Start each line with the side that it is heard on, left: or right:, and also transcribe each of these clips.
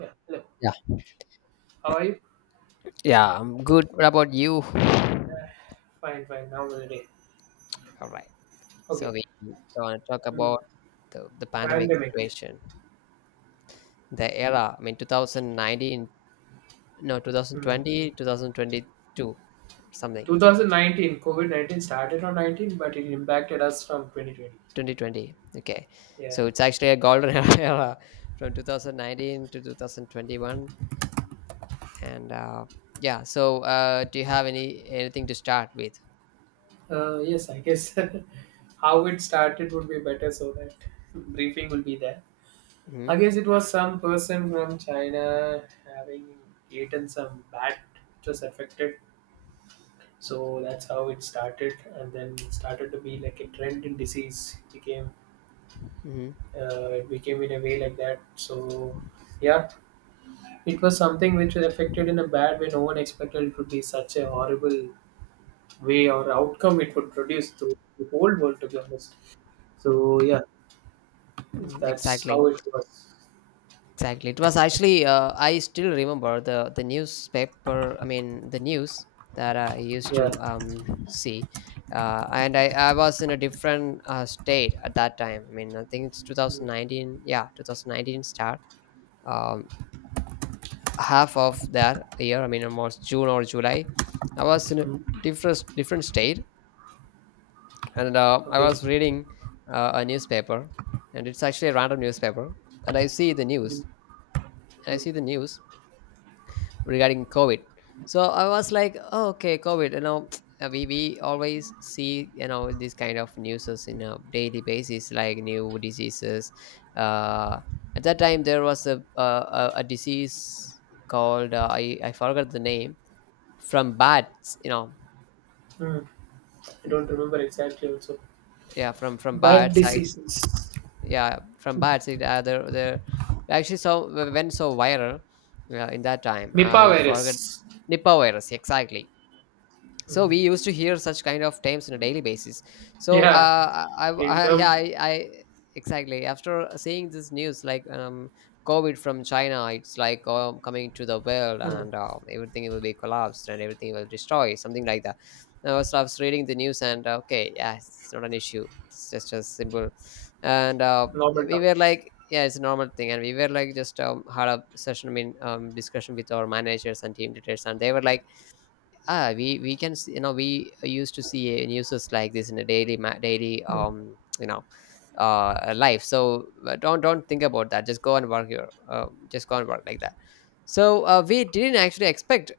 right: Yeah, hello.
left: Yeah.
right: How are you?
left: Yeah, I'm good. What about you?
right: Yeah. Fine, fine. How was the day?
left: All right.
right: Okay.
left: So we want to talk
right: Mm.
left: about the pandemic
right: Pandemic.
left: situation, the era. I mean, 2019, no,
right: Mm.
left: 2020, 2022, something,
right: 2019, COVID 19 started on 19, but it impacted us from 2020.
left: 2020. Okay.
right: Yeah.
left: So it's actually a golden era from 2019 to 2021. And yeah, so do you have anything to start with?
right: Yes, I guess how it started would be better so that briefing will be there. I
left: Mm-hmm.
right: guess it was some person from China having eaten some bat which was affected. So that's how it started, and then it started to be like a trend in disease. Became
left: Mm-hmm.
right: it became in a way like that. So, yeah, it was something which was affected in a bad way. No one expected it would be such a horrible way or outcome it would produce to the whole world, to be honest. So, yeah,
left: mm-hmm,
right: that's how
left: Exactly.
right: it was.
left: Exactly. It was actually I still remember the newspaper. I mean the news that I used
right: Yeah.
left: to see, and I was in a different state at that time. I mean I think it's
right: Mm,
left: 2019. Yeah, 2019 start. Um, Half of that year. I mean almost June or July. I was in a
right: mm.
left: different state, and I
right: Okay.
left: was reading a newspaper, and it's actually a random newspaper, and I see the
right: Mm,
left: news. I
right: mm,
left: see the news regarding COVID. So I was like, oh, okay, COVID. You know, we always see these kind of news in a daily basis, like new diseases. Uh, at that time, there was a disease called I forgot the name from bats. You know,
right: mm. I don't remember exactly also.
left: yeah, from
right: Bad
left: bats. I
right: diseases.
left: Yeah, from bats. It there actually so went so viral in that time.
right: Mipah
left: I forgot.
right: virus.
left: Nipah virus, exactly. So
right: Mm.
left: we used to hear such kind of terms on a daily basis. So,
right: Yeah, in
left: I yeah,
right: terms,
left: I exactly, after seeing this news, like, COVID from China. It's like, coming to the world,
right: mm,
left: and everything will be collapsed and everything will destroy, something like that. I was reading the news, and okay, yeah, it's not an issue, it's just as simple. And
right: normal
left: we were
right: terms.
left: like, yeah, it's a normal thing. And we were like, just had a session, I mean, discussion with our managers and team leaders, and they were like, we can see, you know, we used to see news like this in a daily daily,
right: Mm,
left: life. So don't think about that, just go and work your just go and work, like that. So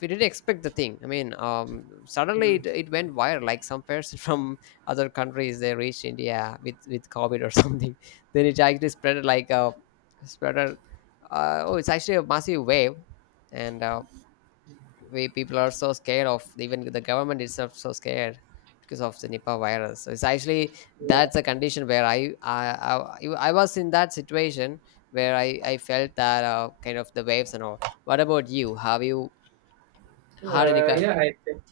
left: we didn't expect the thing. I mean, suddenly
right: mm.
left: it went viral, like some person from other countries, they reached india with covid or something. Then it actually spread like a spreader. Oh, it's actually a massive wave. And way people are so scared, of even the government itself so scared, because of the Nipah virus. So it's actually—
right: Yeah,
left: that's a condition where I was in that situation, where I felt that, kind of the waves and all. What about you? Have you had any?
right: uh, yeah, I think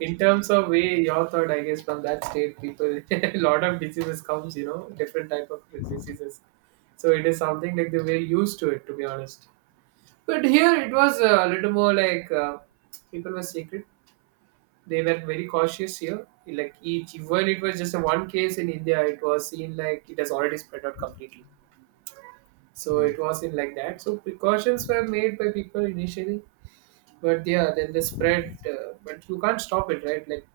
right: in terms of way your thought, I guess from that state people a lot of diseases comes, you know, different type of diseases. So it is something like they were used to it, to be honest. But here it was a little more like, people were secret. They were very cautious here, like each even it was just a one case in India, it was seen like it has already spread out completely. So
left: Mhm.
right: it was in like that, so precautions were made by people initially. But yeah, then the spread, but you can't stop it, right? Like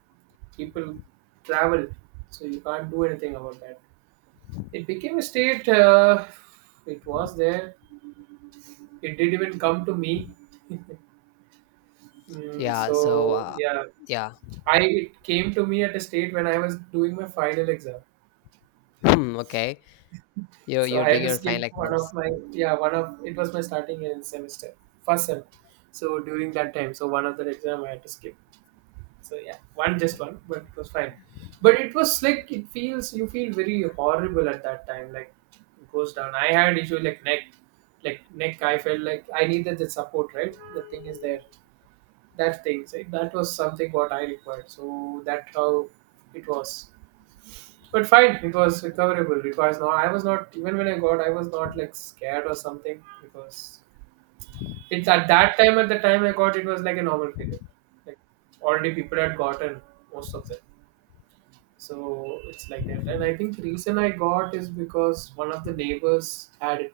right: people travel, so you can't do anything about that. It became a state it was there. It did even come to me. Mm,
left: Yeah.
right: so
left: So
right: yeah,
left: yeah.
right: I it came to me at a state when I was doing my final exam.
left: Hmm, okay. You're
right: So
left: you're
right: I had
left: doing
right: to
left: your
right: skip
left: final
right: one of
left: exams,
right: my, yeah, one of it was my starting in semester, first sem. So during that time, so one of the exam I had to skip. So yeah, one just one, but it was fine. But it was like it feels, you feel very horrible at that time. Like it goes down. I had issue like neck, like neck. I felt like I needed the support. Right, the thing is there. That thing, see, that was something what I required. So that's how it was. But fine, it was recoverable. It was not. I was not even when I got. I was not like scared or something because it's at that time. At the time I got, it was like a normal period. Like already people had gotten most of them. So it's like that. And I think the reason I got is because one of the neighbors had it.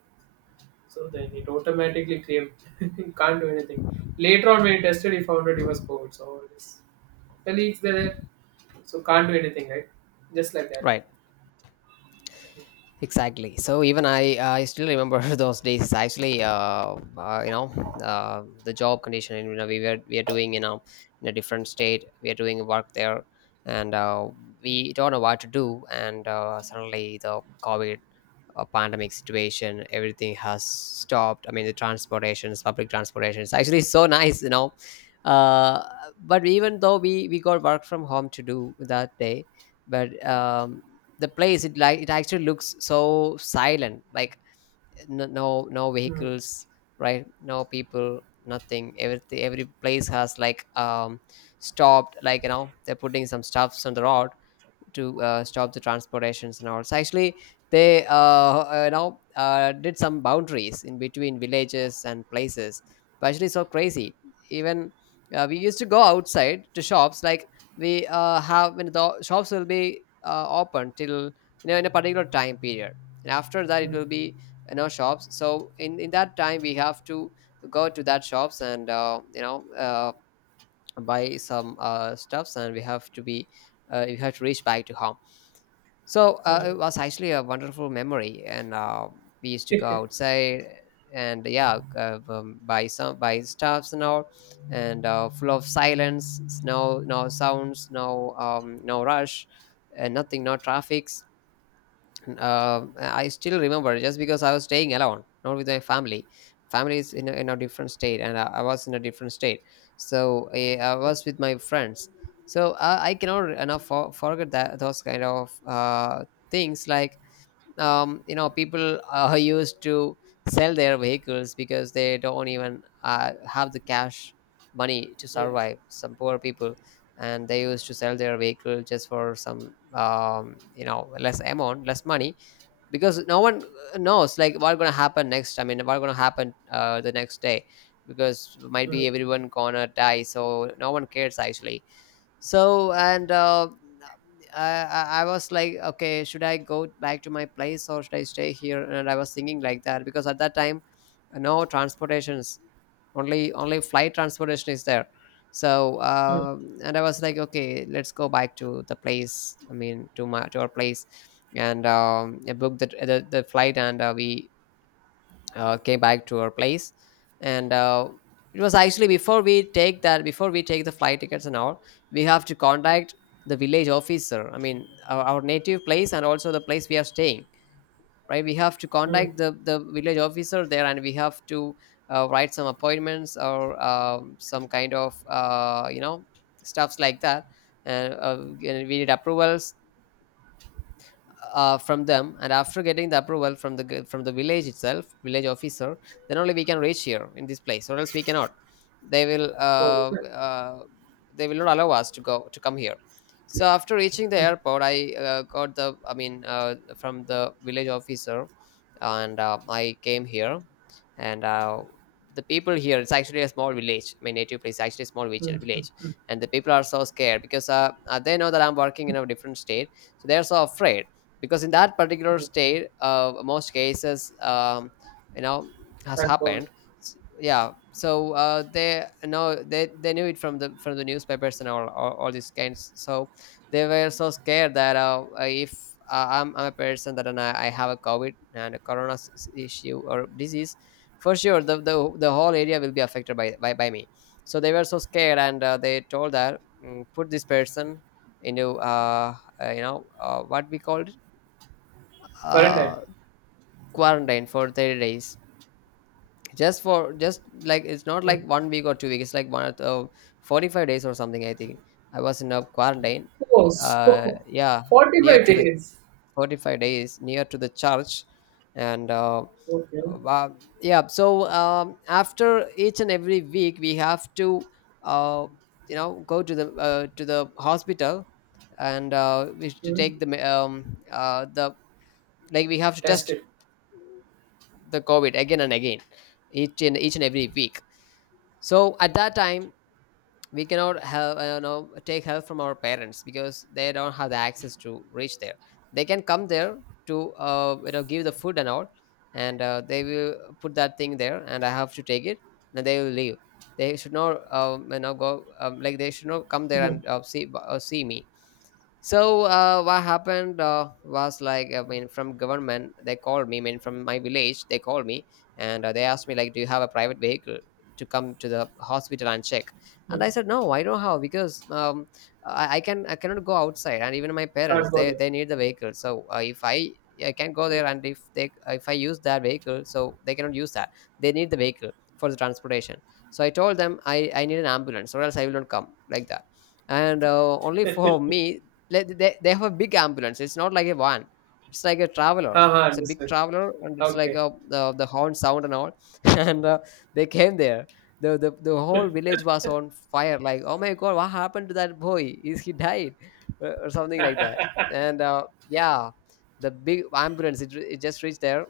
right: So then it automatically came. You can't do anything. Later on, when he tested, he found out he was COVID. So his colleagues there, so can't do anything, right? Just like that.
left: right? Exactly. So even I still remember those days. Actually, you know, the job condition. You know, we are doing, in a different state. We are doing work there, and we don't know what to do. And suddenly the COVID, pandemic situation, everything has stopped. I mean, the transportations, public transportation is actually so nice. You know, uh, but even though we got work from home to do that day, but the place, it like, it actually looks so silent, like, no
right: Mm,
left: vehicles, right, no people, nothing, everything, every place has like, stopped, like, they're putting some stuffs on the road to stop the transportations and all. So actually they, you know, did some boundaries in between villages and places, but actually so crazy. Even we used to go outside to shops, like, we have— when the shops will be open till, you know, in a particular time period, and after that it
right: mm,
left: will be, you know, shops. So in that time we have to go to that shops, and you know, buy some stuffs, and we have to be— you have to reach back to home. So
right: mm,
left: it was actually a wonderful memory, and we used to go outside and, yeah, buy stuffs and all, and full of silence, no, sounds, no, no rush, and nothing, no traffic. I still remember, just because I was staying alone, not with my family. Family is in a different state, and I was in a different state. So I was with my friends. So I cannot enough, forget that, those kind of things. Like, you know, people used to sell their vehicles because they don't even have the cash money to
right: yeah.
left: survive. Some poor people. And they used to sell their vehicle just for some, you know, less amount, less money, because no one knows like what's gonna happen next, I mean what's gonna happen the next day, because might
right: Mm,
left: be everyone gonna die, so no one cares actually. So, and I was like, okay, should I go back to my place, or should I stay here? And I was thinking like that, because at that time, no transportations, only flight transportation is there. So
right: mm,
left: and I was like, okay, let's go back to the place, I mean to my, to our place. And I booked the flight, and we came back to our place. And it was actually— before we take the flight tickets and all, we have to contact the village officer, I mean our native place and also the place we are staying, right. We have to
right: mm.
left: contact the village officer there, and we have to write some appointments, or some kind of, you know, stuffs like that. And we need approvals from them, and after getting the approval from the village itself, village officer, then only we can reach here in this place, or else we cannot. They will
right: Oh, is it?
left: uh, they will not allow us to go to come here. So after reaching the
right: Mm,
left: airport, I got the, I mean, from the village officer. And I came here. And the people here, it's actually a small village, my native place is actually a small village
right: mm,
left: village
right: mm,
left: And the people are so scared because, they know that I'm working in a different state. So they're so afraid, because in that particular
right: mm.
left: state, most cases, you know, has
right: That cold.
left: happened. Yeah, so, they, you know, they knew it from the newspapers and all these kinds. So they were so scared that, if, I'm a person that— and I have a covid and a corona, issue or disease, for sure the whole area will be affected by by me. So they were so scared, and they told that, put this person into, you know, what we called,
right: Quarantine.
left: uh quarantine for 30 days. Just for, just like, it's not
right: Mm.
left: like 1 week or 2 weeks, it's like one or 45 days or something, I think, I was in a quarantine.
right: Oh, so
left: Yeah, near
right: 45
left: to the—
right: days.
left: 45 days, near to the church. And
right: Okay.
left: uh yeah, so, after each and every week we have to, uh you know, go to the, to the hospital, and we should to
right: Mm.
left: take the, the, like we have to test
right: Tested.
left: the covid again and again, each and every week. So at that time we cannot have, you know, take help from our parents, because they don't have the access to reach there. They can come there to, you know, give the food and all, and they will put that thing there and I have to take it, and they will leave. They should not, you know, go, like they should not come there
right: Mm.
left: and, see me. So what happened, was like, I mean from government they called me, I mean from my village they called me. And they asked me like, do you have a private vehicle to come to the hospital and check? And I said, no, I don't have, because I cannot go outside, and even my
right: Can't
left: parents,
right: go
left: they
right: there.
left: they need the vehicle. So if I can go there, and if I use that vehicle, so they cannot use that. They need the vehicle for the transportation. So I told them, I need an ambulance, or else I will not come, like that and only for me, they have a big ambulance. It's not like a van, it's like a traveler.
right: हाँ हाँ
left: It's a big
right: understand.
left: traveler, and it's like
right: okay.
left: the horn sound and all. And they came there. The whole village was on fire, like, oh my god, what happened to that boy, is he died or something like that. And yeah, the big ambulance, it just reached there.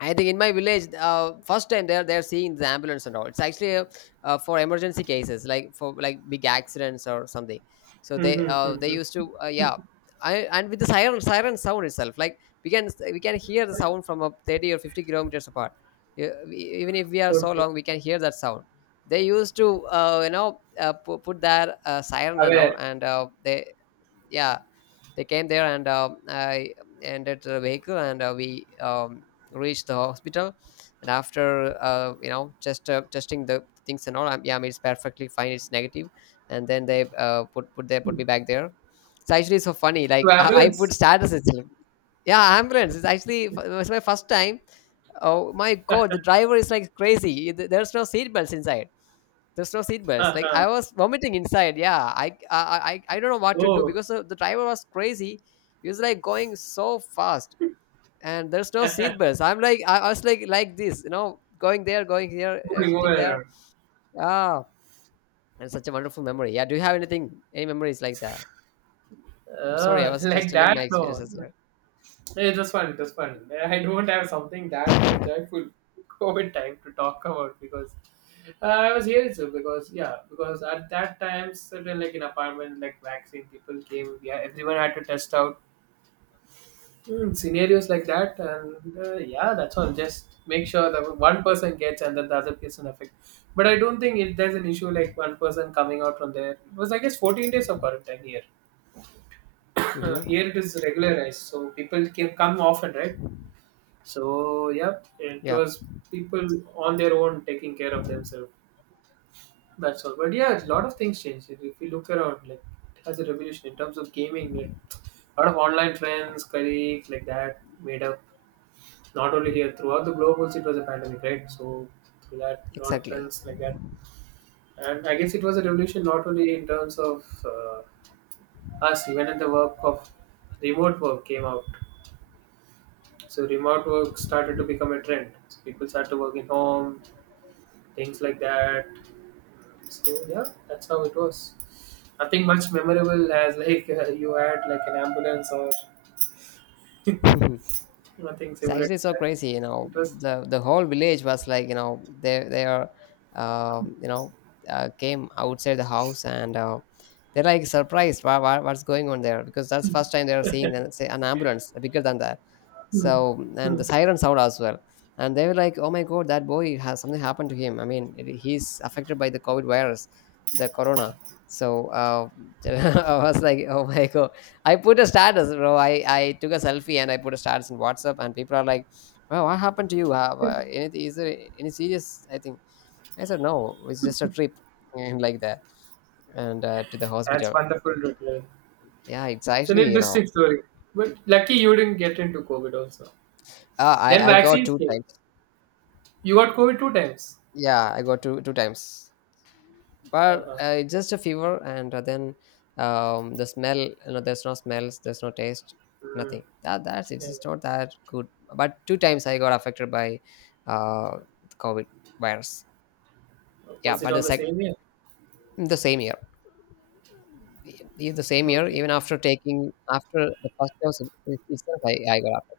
left: I think in my village, first time they're seeing the ambulance and all. It's actually for emergency cases, like, for like big accidents or something. So
right: hmm, hmm
left: they used
right: hmm.
left: to, yeah, and with the siren sound itself, like, we can hear the sound from a 30 or 50 kilometers apart. E- Even if we are so
right: okay.
left: long, we can hear that sound. They used to, put their siren and all,
right: aware
left: and they, yeah, they came there. And I entered the vehicle, and we, reached the hospital. And after, you know just testing the things and all, yeah, I mean, it's perfectly fine, it's negative. And then they, put put they put me back there. It's actually so funny,
right: to
left: like, I
right: ambulance.
left: put status itself. Yeah, ambulance, it's actually, it was my first time. Oh my god, the driver is like crazy. There's no seat belts inside, there's no
right: हाँ
left: seatbelts. Like, I
right: हाँ.
left: was vomiting inside. Yeah, I don't know what
right: oh.
left: to do, because the driver was crazy. He was like going so fast, and there's no seatbelts. I'm like, I was like this, you know, going there, going here,
right: moving
left: hitting
right: moving
left: there.
right: around.
left: Ah, and such a wonderful memory. Yeah, do you have anything, any memories like that? I'm sorry, I
right: uh,
left: was just
right: like
left: telling my
right: that, no,
left: experiences there.
right: it was fun, it was fun. I don't have something that joyful COVID time to talk about because I was here too. Because yeah, because at that time certain like in apartment like vaccine people came, yeah, everyone had to test out. Mm, scenarios like that, and yeah, that's all. Just make sure that one person gets and then the other person affect. But I don't think it, there's an issue like one person coming out from there. It was, I guess, 14 days of quarantine here.
left: Mm-hmm.
right: Here it is regularized, so people can come often, right? So yeah, it
left: Yeah,
right: was people on their own taking care of themselves. That's all. But yeah, a lot of things changed. If you look around, like, it has a revolution in terms of gaming. Like, a lot of online friends, colleagues, like that, made up. Not only here, throughout the globe also it was a pandemic, right? So through that, a lot of
left: exactly.
right: friends like that. And I guess it was a revolution not only in terms of us, even in the work of remote work came out. So remote work started to become a trend. So people started to work in home, things like that. So yeah, that's how it was. Nothing much memorable as like, you had like an ambulance or nothing
left: It's
right: similar to
left: actually so
right: that.
left: crazy, you know.
right: It was
left: The whole village was like, you know, um, you know, came outside the house, and they're like surprised, what what's going on there, because that's first time they're seeing an, say, an ambulance bigger than that. So, and
right: hmm,
left: the siren sound as well, and they were like, oh my god, that boy has something happened to him. I mean, he's affected by the COVID virus, the corona. So I was like, oh my god, I put a status, bro. I took a selfie and I put a status in WhatsApp, and people are like, "Well, what happened to you? Have anything? Is there any serious? I think." I said, "No, it's just a trip," and like that, and to the
right: that's
left: hospital.
right: wonderful. Rutland.
left: Yeah, it's
right: It's an
left: actually, you know,
right: interesting story. But lucky you didn't get into COVID also.
left: uh,
right: Then
left: I I got
right: vaccines
left: two
right: came.
left: times.
right: You got COVID two times.
left: Yeah, I got two times, but
right: Uh-huh.
left: it's just a fever, and then the smell. You know, there's no smells, there's no taste,
right: Mm.
left: nothing. That's it's
right: Yeah, yeah.
left: just not that good. But two times I got affected by uh COVID virus. Yeah,
right: Was it
left: but
right: on the same year?
left: the same year. The same year,
right: Okay.
left: even after taking, after the first dose itself, I got after,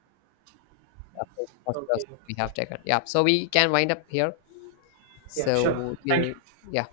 left: after the first
right: Okay.
left: dose
right: Okay.
left: we have taken. Yeah, so we can wind up here,
right: Yeah,
left: so
right: sure. Thank you.
left: we'll, yeah.